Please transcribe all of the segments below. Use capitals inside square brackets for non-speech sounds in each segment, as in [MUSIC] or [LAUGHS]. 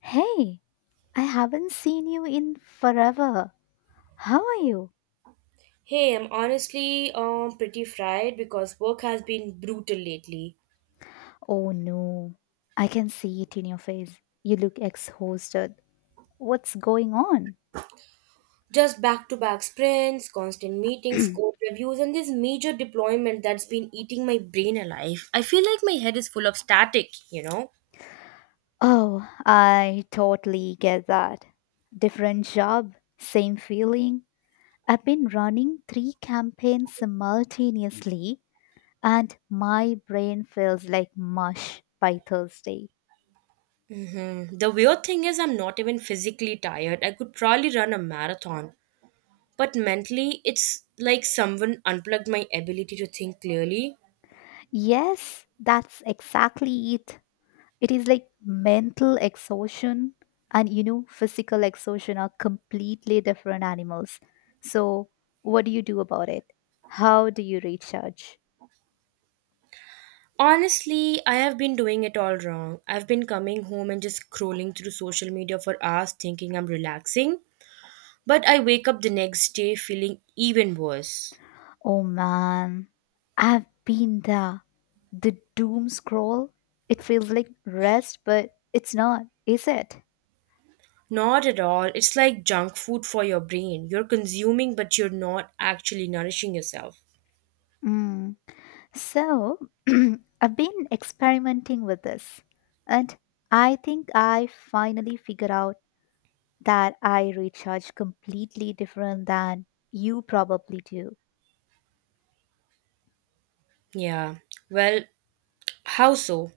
Hey, I haven't seen you in forever. How are you? Hey, I'm honestly pretty fried because work has been brutal lately. Oh no, I can see it in your face. You look exhausted. What's going on? Just back-to-back sprints, constant meetings, [CLEARS THROAT] code reviews, and this major deployment that's been eating my brain alive. I feel like my head is full of static, you know? Oh, I totally get that. Different job, same feeling. I've been running three campaigns simultaneously, and my brain feels like mush by Thursday. The weird thing is, I'm not even physically tired. I could probably run a marathon, but mentally, it's like someone unplugged my ability to think clearly. Yes, that's exactly it. It is like mental exhaustion and physical exhaustion are completely different animals. So what do you do about it? How do you recharge? Honestly, I have been doing it all wrong. I've been coming home and just scrolling through social media for hours thinking I'm relaxing, but I wake up the next day feeling even worse. Oh man, I've been there. The doom scroll. It feels like rest, but it's not, is it? Not at all. It's like junk food for your brain. You're consuming, but you're not actually nourishing yourself. Mm. So [CLEARS THROAT] I've been experimenting with this, and I think I finally figured out that I recharge completely different than you probably do. Yeah. Well, how so?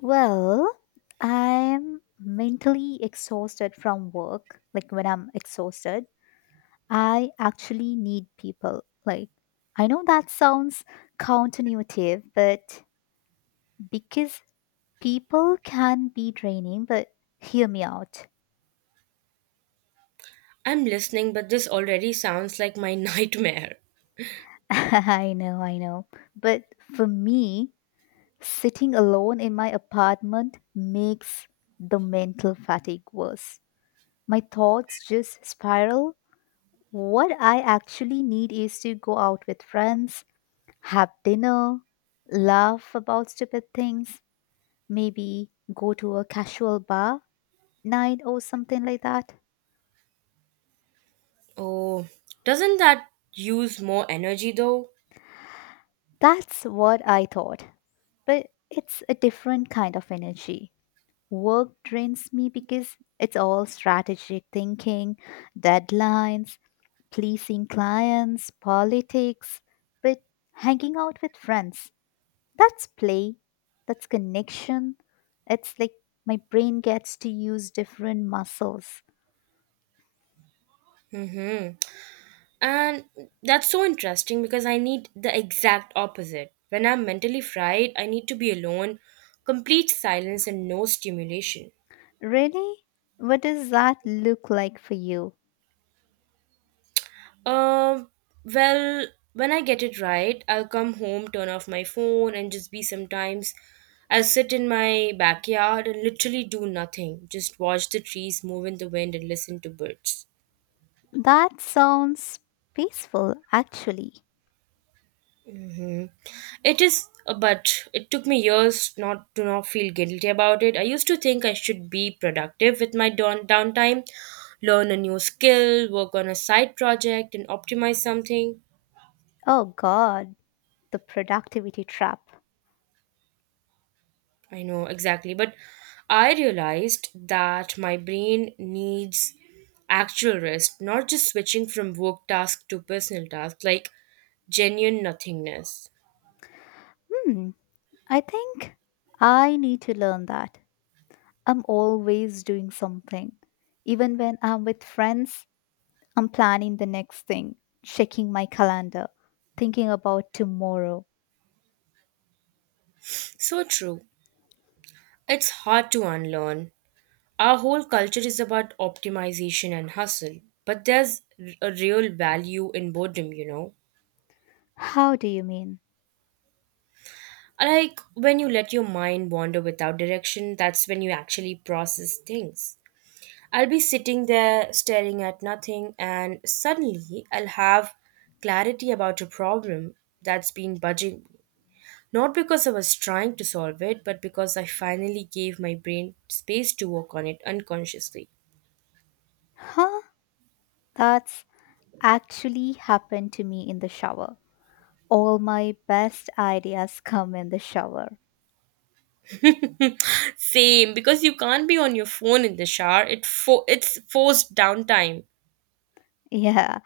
Well, I'm mentally exhausted from work. Like when I'm exhausted, I actually need people. Like, I know that sounds counterintuitive, but because people can be draining, but hear me out. I'm listening, but this already sounds like my [LAUGHS] nightmare. [LAUGHS] I know, I know. But for me, sitting alone in my apartment makes the mental fatigue worse. My thoughts just spiral. What I actually need is to go out with friends, have dinner, laugh about stupid things, maybe go to a casual bar night or something like that. Oh, doesn't that use more energy though? That's what I thought. But it's a different kind of energy. Work drains me because it's all strategic thinking, deadlines, pleasing clients, politics, but hanging out with friends. That's play, that's connection. It's like my brain gets to use different muscles. Mm hmm. And that's so interesting because I need the exact opposite. When I'm mentally fried, I need to be alone, complete silence, and no stimulation. Really? What does that look like for you? Um, well, when I get it right, I'll come home, turn off my phone, and just be sometimes. I'll sit in my backyard and literally do nothing, just watch the trees move in the wind and listen to birds. That sounds peaceful, actually. Mhm. It is, but it took me years not to not feel guilty about it. I used to think I should be productive with my downtime, learn a new skill, work on a side project, and optimize something. Oh, God, the productivity trap. I know exactly, but I realized that my brain needs actual rest, not just switching from work task to personal task, like genuine nothingness. Hmm, I think I need to learn that. I'm always doing something. Even when I'm with friends, I'm planning the next thing, checking my calendar, thinking about tomorrow. So true. It's hard to unlearn. Our whole culture is about optimization and hustle, but there's a real value in boredom, you know? How do you mean? Like when you let your mind wander without direction, that's when you actually process things. I'll be sitting there staring at nothing, and suddenly I'll have clarity about a problem that's been bugging me. Not because I was trying to solve it, but because I finally gave my brain space to work on it unconsciously. Huh? That's actually happened to me in the shower. All my best ideas come in the shower. [LAUGHS] Same, because you can't be on your phone in the shower. It's forced downtime. Yeah.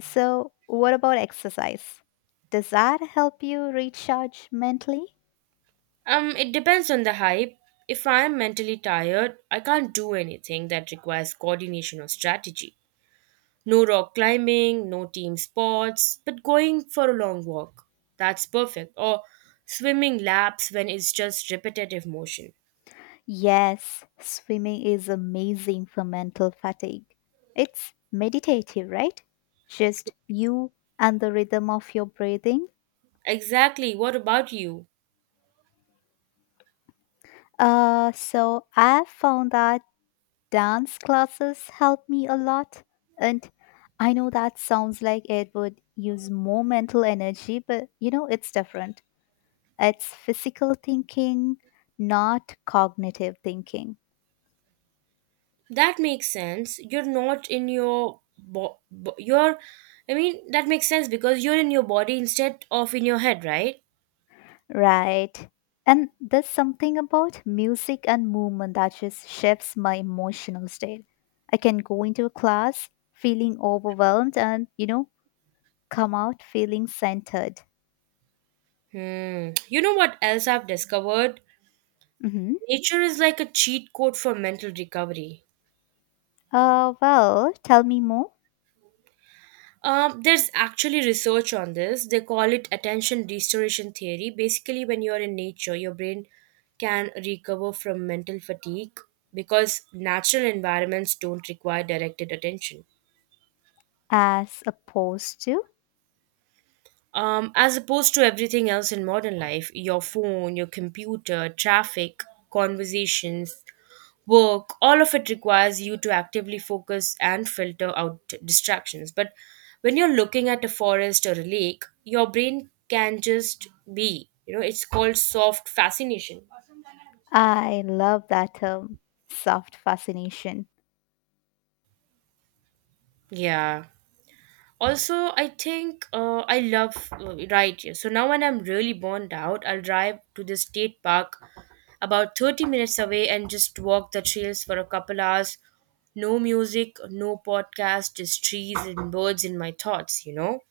So, what about exercise? Does that help you recharge mentally? It depends on the hype. If I am mentally tired, I can't do anything that requires coordination or strategy. No rock climbing, no team sports, but going for a long walk. That's perfect. Or swimming laps when it's just repetitive motion. Yes, swimming is amazing for mental fatigue. It's meditative, right? Just you and the rhythm of your breathing. Exactly. What about you? So I found that dance classes help me a lot. And I know that sounds like it would use more mental energy, but it's different. It's physical thinking, not cognitive thinking. That makes sense. You're not in your bo- bo- you I mean that makes sense because you're in your body instead of in your head, right? Right. And there's something about music and movement that just shifts my emotional state. I can go into a class feeling overwhelmed and, come out feeling centered. You know what else I've discovered? Mm-hmm. Nature is like a cheat code for mental recovery. Well, tell me more. There's actually research on this. They call it attention restoration theory. Basically, when you're in nature your brain can recover from mental fatigue because natural environments don't require directed attention. As opposed to, As opposed to everything else in modern life, your phone, your computer, traffic, conversations, work, all of it requires you to actively focus and filter out distractions. But when you're looking at a forest or a lake, your brain can just be. You know, it's called soft fascination. I love that term, soft fascination. Yeah. Also, I think I love right here so now, when I'm really burned out, I'll drive to the state park about 30 minutes away and just walk the trails for a couple hours. No music, no podcast, just trees and birds in my thoughts, you know?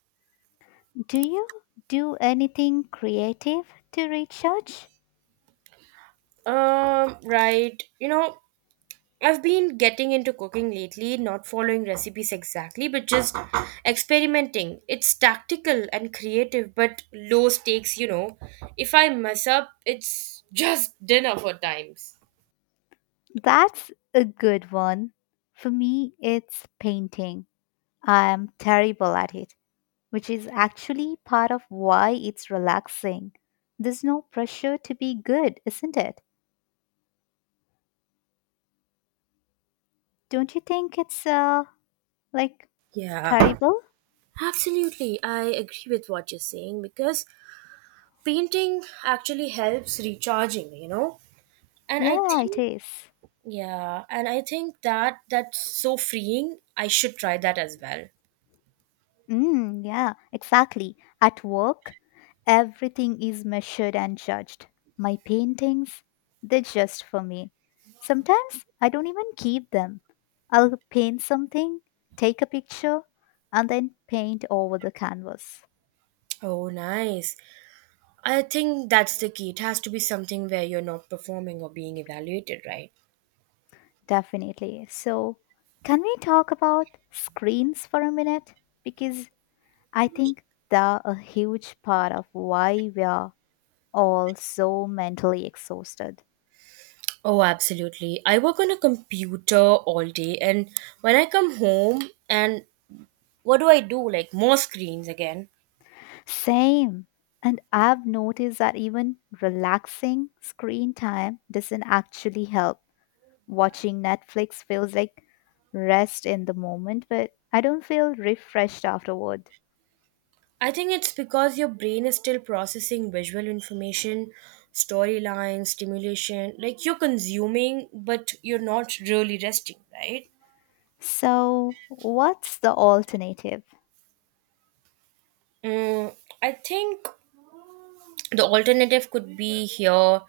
Do you do anything creative to recharge? um right you know I've been getting into cooking lately, not following recipes exactly, but just experimenting. It's tactical and creative, but low stakes, you know. If I mess up, it's [LAUGHS] just dinner for times. That's a good one. For me, it's painting. I'm terrible at it, which is actually part of why it's relaxing. There's no pressure to be good, isn't it? Don't you think it's like Yeah, terrible? absolutely. I agree with what you're saying because painting actually helps recharging, you know? And I Yeah, it think, is. yeah, and I think that that's so freeing. I should try that as well. Mm, yeah, exactly. At work, everything is measured and judged. My paintings, they're just for me. Sometimes I don't even keep them. I'll paint something, take a picture, and then paint over the canvas. Oh, nice. I think that's the key. It has to be something where you're not performing or being evaluated, right? Definitely. So, can we talk about screens for a minute? Because I think they're a huge part of why we are all so mentally exhausted. Oh, absolutely. I work on a computer all day, and when I come home, and what do I do? Like, more screens again. Same. And I've noticed that even relaxing screen time doesn't actually help. Watching Netflix feels like rest in the moment, but I don't feel refreshed afterward. I think it's because your brain is still processing visual information, storyline, stimulation. Like, you're consuming, but you're not really resting, right? So, what's the alternative? Mm, I think the alternative could be here.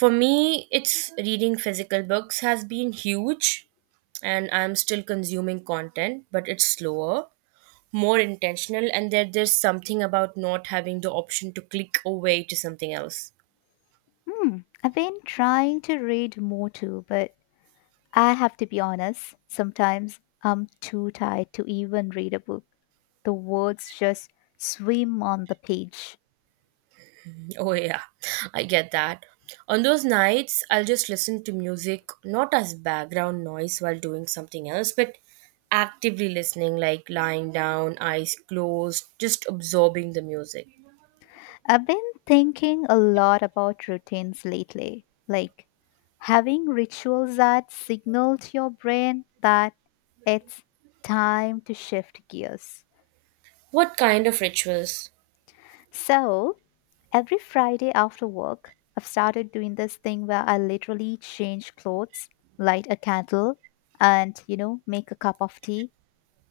For me, it's reading physical books has been huge, and I'm still consuming content, but it's slower, more intentional, and there's something about not having the option to click away to something else. Hmm, I've been trying to read more too, but I have to be honest, sometimes I'm too tired to even read a book. The words just swim on the page. Oh, yeah, I get that. On those nights, I'll just listen to music, not as background noise while doing something else, but actively listening, like lying down, eyes closed, just absorbing the music. I've been thinking a lot about routines lately, like having rituals that signal to your brain that it's time to shift gears. What kind of rituals? So, every Friday after work, I've started doing this thing where I literally change clothes, light a candle, and, make a cup of tea.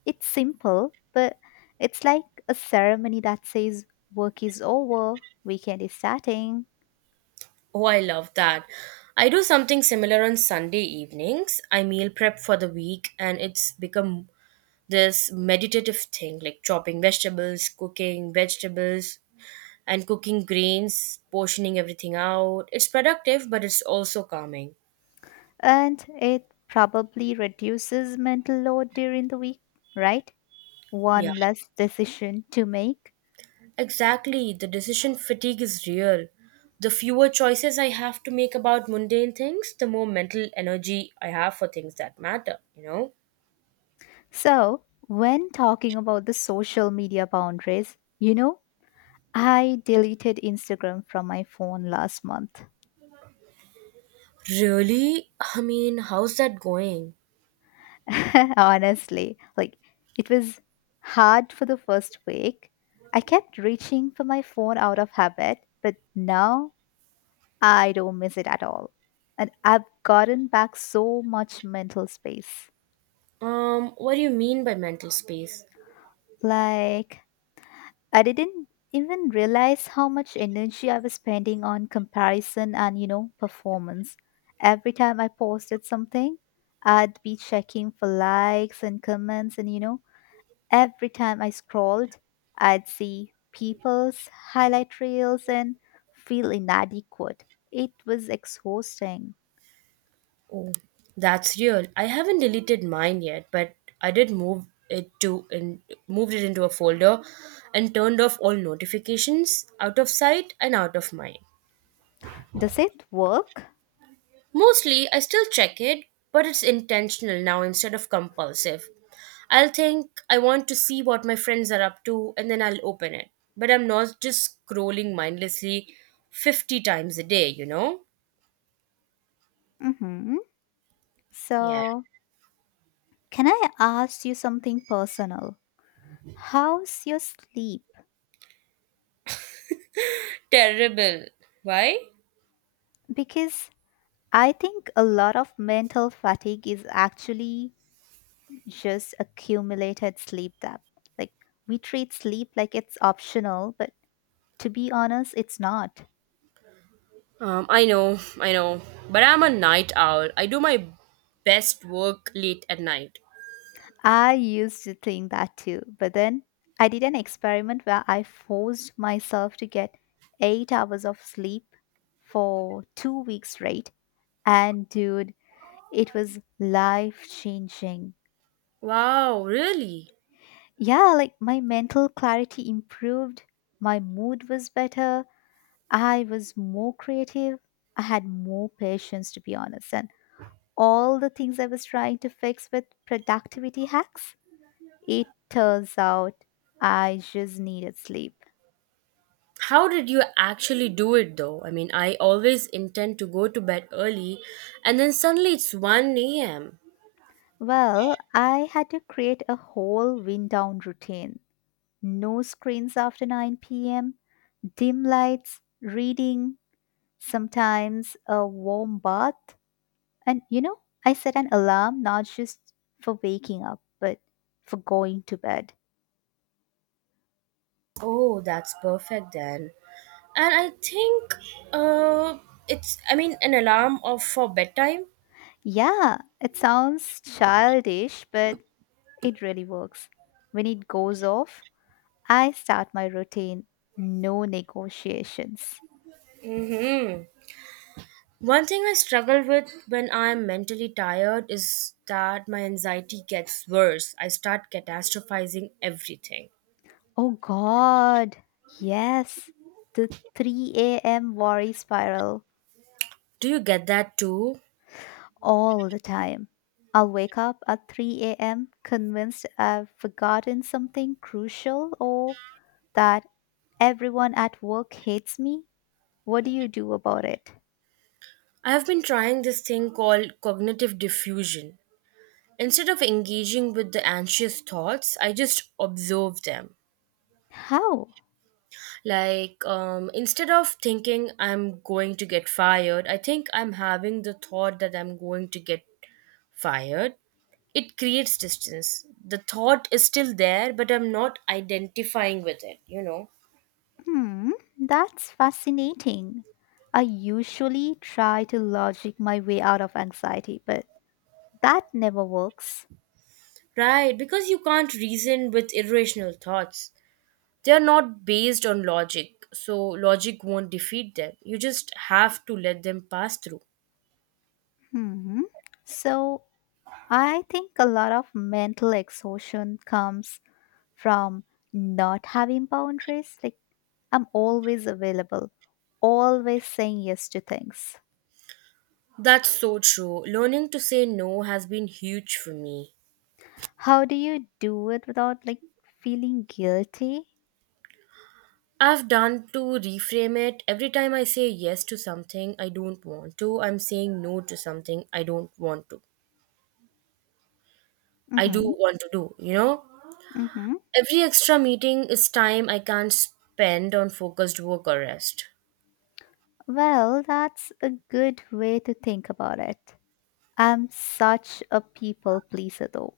It's simple, but it's like a ceremony that says work is over, weekend is starting. Oh, I love that. I do something similar on Sunday evenings. I meal prep for the week and it's become this meditative thing like chopping vegetables, cooking vegetables, and cooking grains, portioning everything out. It's productive, but it's also calming. And it probably reduces mental load during the week, right? Yeah, One less decision to make. exactly. The decision fatigue is real. The fewer choices I have to make about mundane things, the more mental energy I have for things that matter, you know? So, when talking about the social media boundaries, I deleted Instagram from my phone last month. Really? I mean, how's that going? [LAUGHS] Honestly, like it was hard for the first week. I kept reaching for my phone out of habit, but now I don't miss it at all. And I've gotten back so much mental space. What do you mean by mental space? Like, I didn't even realize how much energy I was spending on comparison and, performance. Every time I posted something, I'd be checking for likes and comments, and, every time I scrolled, I'd see people's highlight reels and feel inadequate. It was exhausting. Oh, that's real. I haven't deleted mine yet, but I did moved it into a folder and turned off all notifications, out of sight and out of mind. Does it work? Mostly, I still check it, but it's intentional now instead of compulsive. I'll think I want to see what my friends are up to and then I'll open it. But I'm not just scrolling mindlessly 50 times a day, you know? Mm-hmm. Yeah. So, can I ask you something personal? How's your sleep? Terrible. Why? Because I think a lot of mental fatigue is actually just accumulated sleep debt. Like we treat sleep like it's optional, but to be honest, it's not. I know, but I'm a night owl. I do my best work late at night. I used to think that too, but then I did an experiment where I forced myself to get 8 hours of sleep for 2 weeks straight. And dude, it was life changing. Wow, really? Yeah, like my mental clarity improved, my mood was better, I was more creative, I had more patience to be honest, and all the things I was trying to fix with productivity hacks, it turns out I just needed sleep. How did you actually do it though? I mean, I always intend to go to bed early and then suddenly it's 1 a.m. Well, I had to create a whole wind down routine. No screens after 9 p.m., dim lights, reading, sometimes a warm bath. And I set an alarm not just for waking up, but for going to bed. Oh, that's perfect then. And I think uh it's, I mean, an alarm of for bedtime. Yeah, it sounds childish, but it really works. When it goes off, I start my routine, no negotiations. Mhm. One thing I struggle with when I'm mentally tired is that my anxiety gets worse. I start catastrophizing everything. Oh god, yes, the 3 a.m. worry spiral Do you get that too? all the time. I'll wake up at 3 a.m. convinced I've forgotten something crucial or that everyone at work hates me. What do you do about it? I have been trying this thing called cognitive diffusion. Instead of engaging with the anxious thoughts, I just observe them. How? Like, instead of thinking I'm going to get fired, I think I'm having the thought that I'm going to get fired. It creates distance. The thought is still there, but I'm not identifying with it, you know. Hmm, that's fascinating. I usually try to logic my way out of anxiety, but that never works. Right, because you can't reason with irrational thoughts. They are not based on logic, so logic won't defeat them. You just have to let them pass through. Hmm. So, I think a lot of mental exhaustion comes from not having boundaries. Like, I'm always available, always saying yes to things. That's so true. Learning to say no has been huge for me. How do you do it without like feeling guilty? I've done to reframe it. Every time I say yes to something I don't want to, I'm saying no to something I don't want to. I do Mhm. want to do, you know? Mhm. Every extra meeting is time I can't spend on focused work or rest. Well, that's a good way to think about it. I'm such a people pleaser though.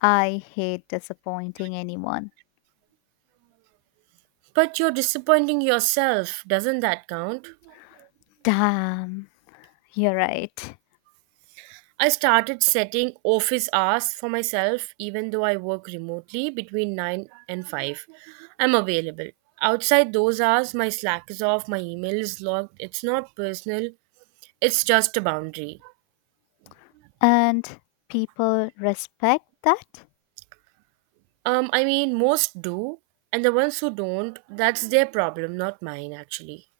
I hate disappointing anyone. But you're disappointing yourself, doesn't that count? Damn, you're right. I started setting office hours for myself even though I work remotely. Between 9 and 5, I'm available. Outside those hours, my Slack is off, my email is logged. It's not personal, it's just a boundary. And people respect that? I mean, most do, and the ones who don't, that's their problem, not mine, actually.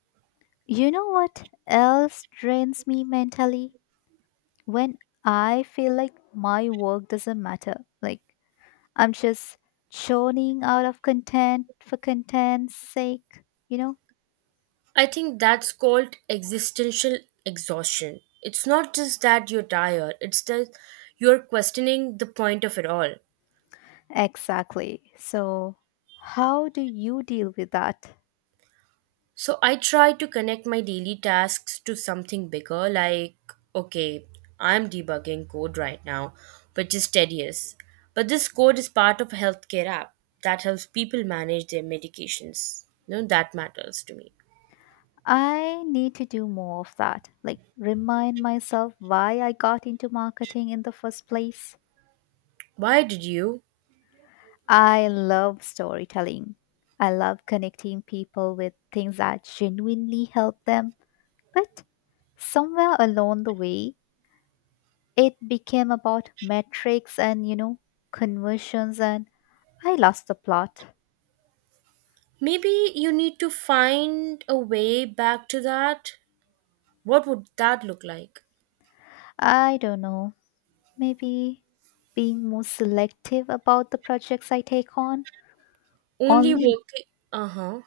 You know what else drains me mentally? When I feel like my work doesn't matter. Like I'm just churning out of content for content's sake, you know? I think that's called existential exhaustion. It's not just that you're tired, it's that you're questioning the point of it all. Exactly. So, how do you deal with that? So I try to connect my daily tasks to something bigger, like, okay, I'm debugging code right now, which is tedious. But this code is part of a healthcare app that helps people manage their medications. No, that matters to me. I need to do more of that. Like, remind myself why I got into marketing in the first place. Why did you? I love storytelling. I love connecting people with things that genuinely help them. But somewhere along the way, it became about metrics and, conversions, and I lost the plot. Maybe you need to find a way back to that. What would that look like? I don't know. Maybe being more selective about the projects I take on. Only Only, working. Uh huh.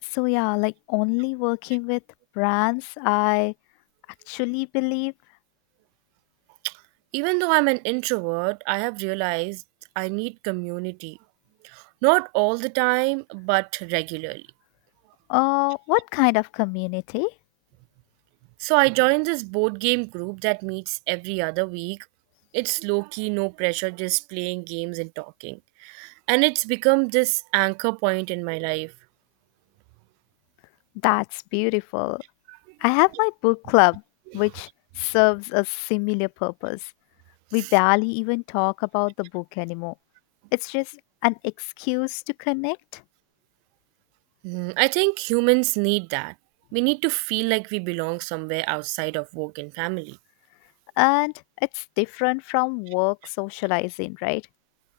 so yeah, like only working with brands I actually believe. Even though I'm an introvert, I have realized I need community. Not all the time, but regularly. Oh, what kind of community? So I joined this board game group that meets every other week. It's low key, no pressure, just playing games and talking. And it's become this anchor point in my life. That's beautiful. I have my book club, which serves a similar purpose. We barely even talk about the book anymore. It's just an excuse to connect, Hmm, I think humans need that. We need to feel like we belong somewhere outside of work and family. and it's different from work socializing, right?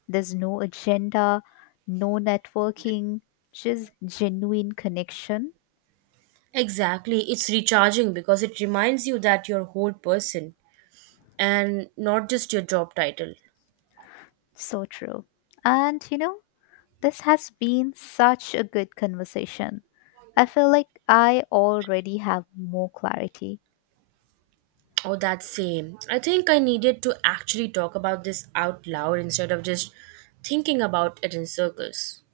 There's no agenda, no networking, just genuine connection. Exactly. It's recharging because it reminds you that you're a whole person and not just your job title. So true. And this has been such a good conversation. I feel like I already have more clarity. Oh, that same. I think I needed to actually talk about this out loud instead of just thinking about it in circles.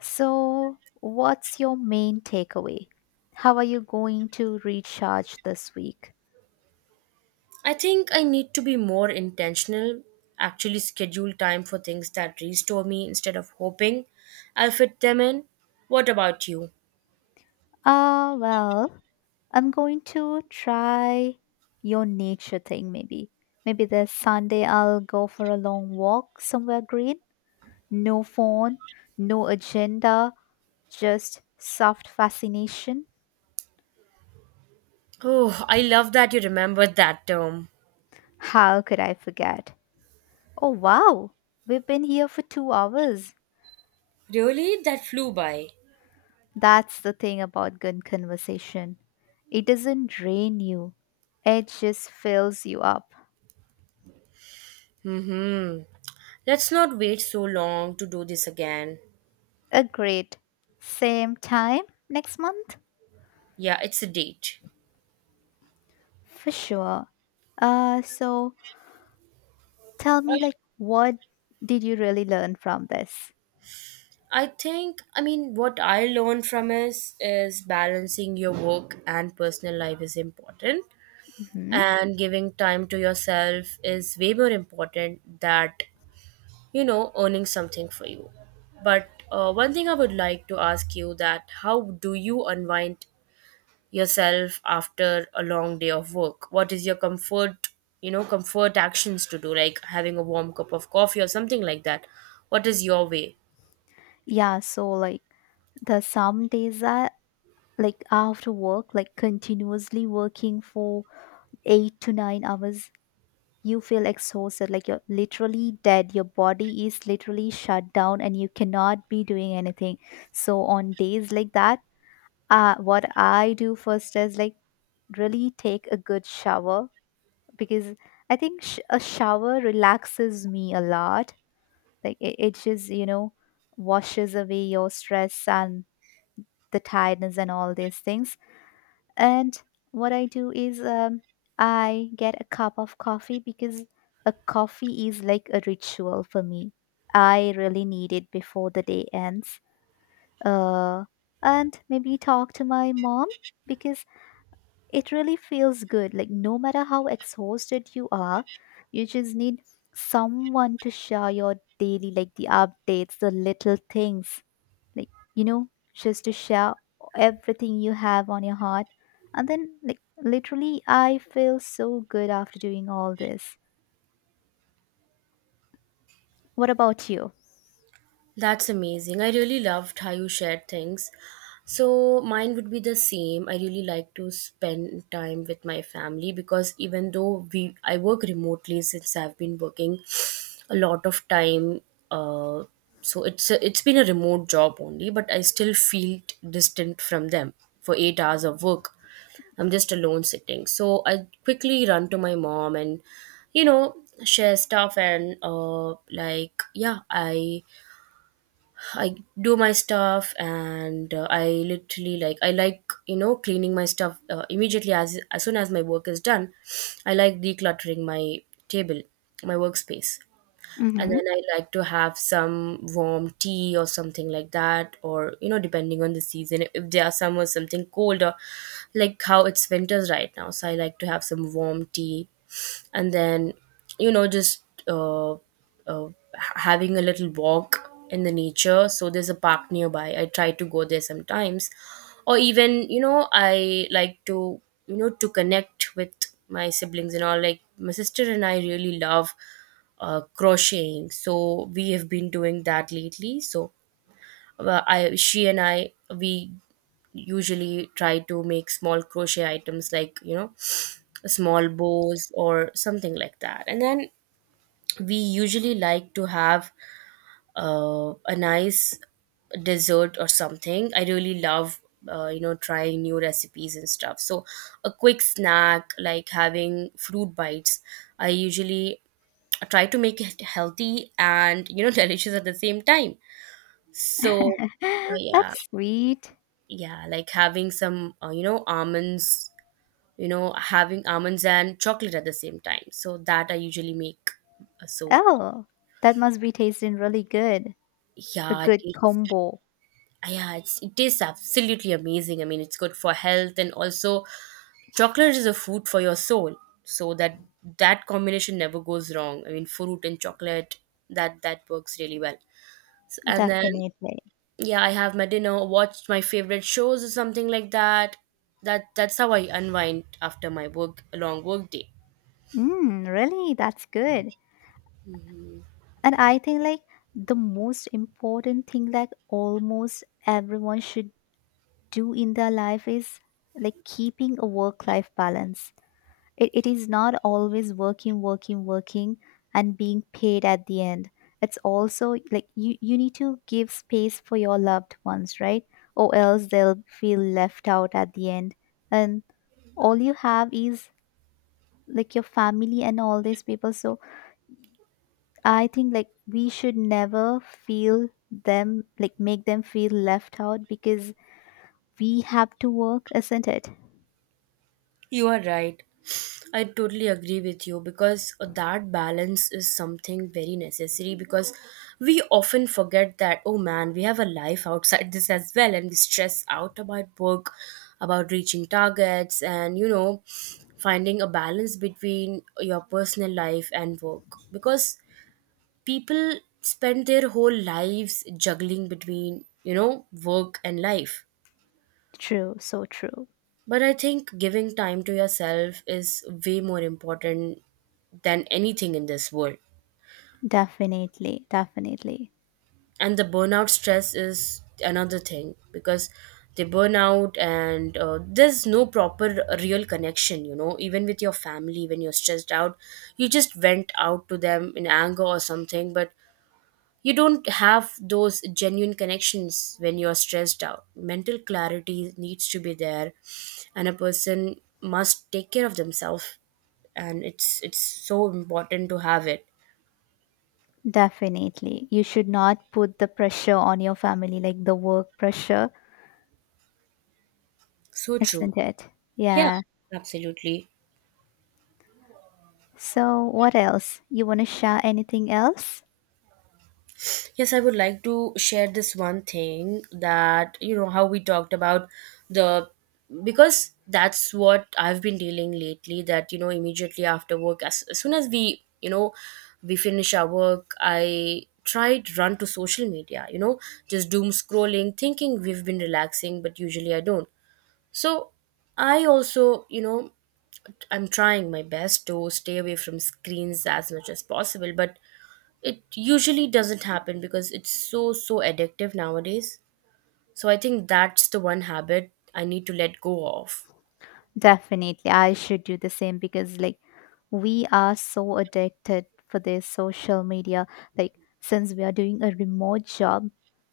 So, what's your main takeaway? How are you going to recharge this week? I think I need to be more intentional, actually schedule time for things that restore me instead of hoping I'll fit them in. What about you? Well, I'm going to try your nature thing maybe. Maybe this Sunday I'll go for a long walk somewhere green. No phone, no agenda, just soft fascination. Oh, I love that you remembered that term. How could I forget? Oh, wow, we've been here for 2 hours. Really? That flew by. That's the thing about good conversation. It doesn't drain you, it just fills you up. Mm-hmm. Let's not wait so long to do this again. A great. Same time next month? Yeah, it's a date. For sure. So tell me, like, what did you really learn from this? I mean what I learned from is balancing your work and personal life is important, Hmm, and giving time to yourself is way more important that earning something for you. But one thing I would like to ask you that how do you unwind yourself after a long day of work, what is your comfort, comfort actions to do, like having a warm cup of coffee or something like that, what is your way? Yeah, so like the some days that like after work, like continuously working for 8 to 9 hours, you feel exhausted, like you're literally dead. Your body is literally shut down, and you cannot be doing anything. So on days like that, what I do first is like really take a good shower because I think a shower relaxes me a lot. Like it just, washes away your stress and the tiredness and all these things. And what I do is I get a cup of coffee because a coffee is like a ritual for me. I really need it before the day ends. Uh, and maybe talk to my mom because it really feels good. Like, no matter how exhausted you are, you just need someone to share your daily, like the updates, the little things, like, just to share everything you have on your heart. And then, like, literally, I feel so good after doing all this. What about you? That's amazing. I really loved how you shared things. So, mine would be the same. I really like to spend time with my family because even though we I work remotely, since I've been working a lot of time, uh so it's been a remote job only, but I still feel distant from them for 8 hours of work. I'm just alone sitting. So, I quickly run to my mom and, you know, share stuff, and like yeah, I do my stuff. And I literally, like, I like, cleaning my stuff, immediately as soon as my work is done. I like decluttering my table, my workspace. And Mm-hmm. then I like to have some warm tea or something like that, or you know, depending on the season, if there are some, or something cold, or, like, how it's winters right now, so I like to have some warm tea. And then, you know, just uh, uh, having a little walk in the nature. So there's a park nearby, I try to go there sometimes, or even, you know, I like to, you know, to connect with my siblings and all, like my sister. And I really love, crocheting, so we have been doing that lately. So well, she and I, we usually try to make small crochet items, like, you know, small bows or something like that. And then we usually like to have a nice dessert or something. I really love, you know, trying new recipes and stuff. So a quick snack, like having fruit bites. I usually try to make it healthy and, you know, [LAUGHS] delicious at the same time. So, [LAUGHS] That's yeah. sweet. Yeah, like having some, you know, almonds. You know, having almonds and chocolate at the same time, so that I usually make. So Oh, that must be tasting really good. A yeah good it's, combo. yeah, it's, it tastes absolutely amazing. I mean, it's good for health, and also chocolate is a food for your soul. So that that combination never goes wrong. I mean, fruit and chocolate, that works really well. So, and then Definitely. yeah, I have my dinner, watched my favorite shows or something like that. That's how I unwind after my work, a long work day. Mm, really? That's good. And I think like the most important thing like almost everyone should do in their life is like keeping a work life balance. It is not always working working working and being paid at the end. It's also like you need to give space for your loved ones, right? Or else they'll feel left out at the end. And all you have is like your family and all these people. So I think like we should never feel them like make them feel left out because we have to work, isn't it? You are right. I totally agree with you, because that balance is something very necessary. Because we often forget that, oh man, we have a life outside this as well, and we stress out about work, about reaching targets, and you know, finding a balance between your personal life and work. Because people spend their whole lives juggling between, you know, work and life. True, so true. But I think giving time to yourself is way more important than anything in this world. Definitely, definitely. And the burnout stress is another thing, because they burn out and there's no proper real connection, you know, even with your family when you're stressed out. You just vent out to them in anger or something, but you don't have those genuine connections when you're stressed out. Mental clarity needs to be there, and a person must take care of themselves. And it's so important to have it. Definitely. You should not put the pressure on your family like the work pressure, So true. isn't it? Yeah, Yeah. absolutely. So, what else? You want to share anything else? Yes, I would like to share this one thing that, you know, how we talked about the, because that's what I've been dealing lately. That, you know, immediately after work, as soon as we, you know, we finish our work, I try to run to social media, you know, just doom scrolling, thinking we've been relaxing, but usually I don't. So I also, you know, I'm trying my best to stay away from screens as much as possible, but it usually doesn't happen because it's so, so addictive nowadays. So I think that's the one habit I need to let go of. Definitely. I should do the same because like we are so addicted for this social media. Like since we are doing a remote job,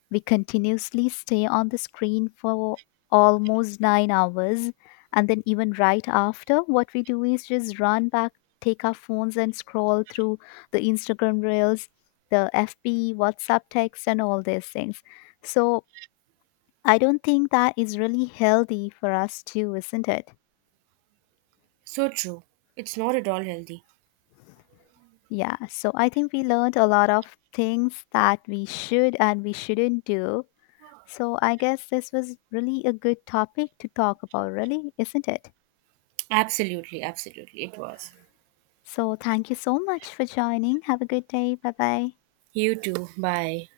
we continuously stay on the screen for almost 9 hours. And then even right after, what we do is just run back, take our phones and scroll through the Instagram reels, the FB, WhatsApp text and all these things. So I don't think that is really healthy for us too, isn't it? So true. It's not at all healthy. Yeah, so I think we learned a lot of things that we should and we shouldn't do. So I guess this was really a good topic to talk about, really, isn't it? Absolutely, absolutely. It was. So thank you so much for joining. Have a good day. Bye bye. You too. Bye.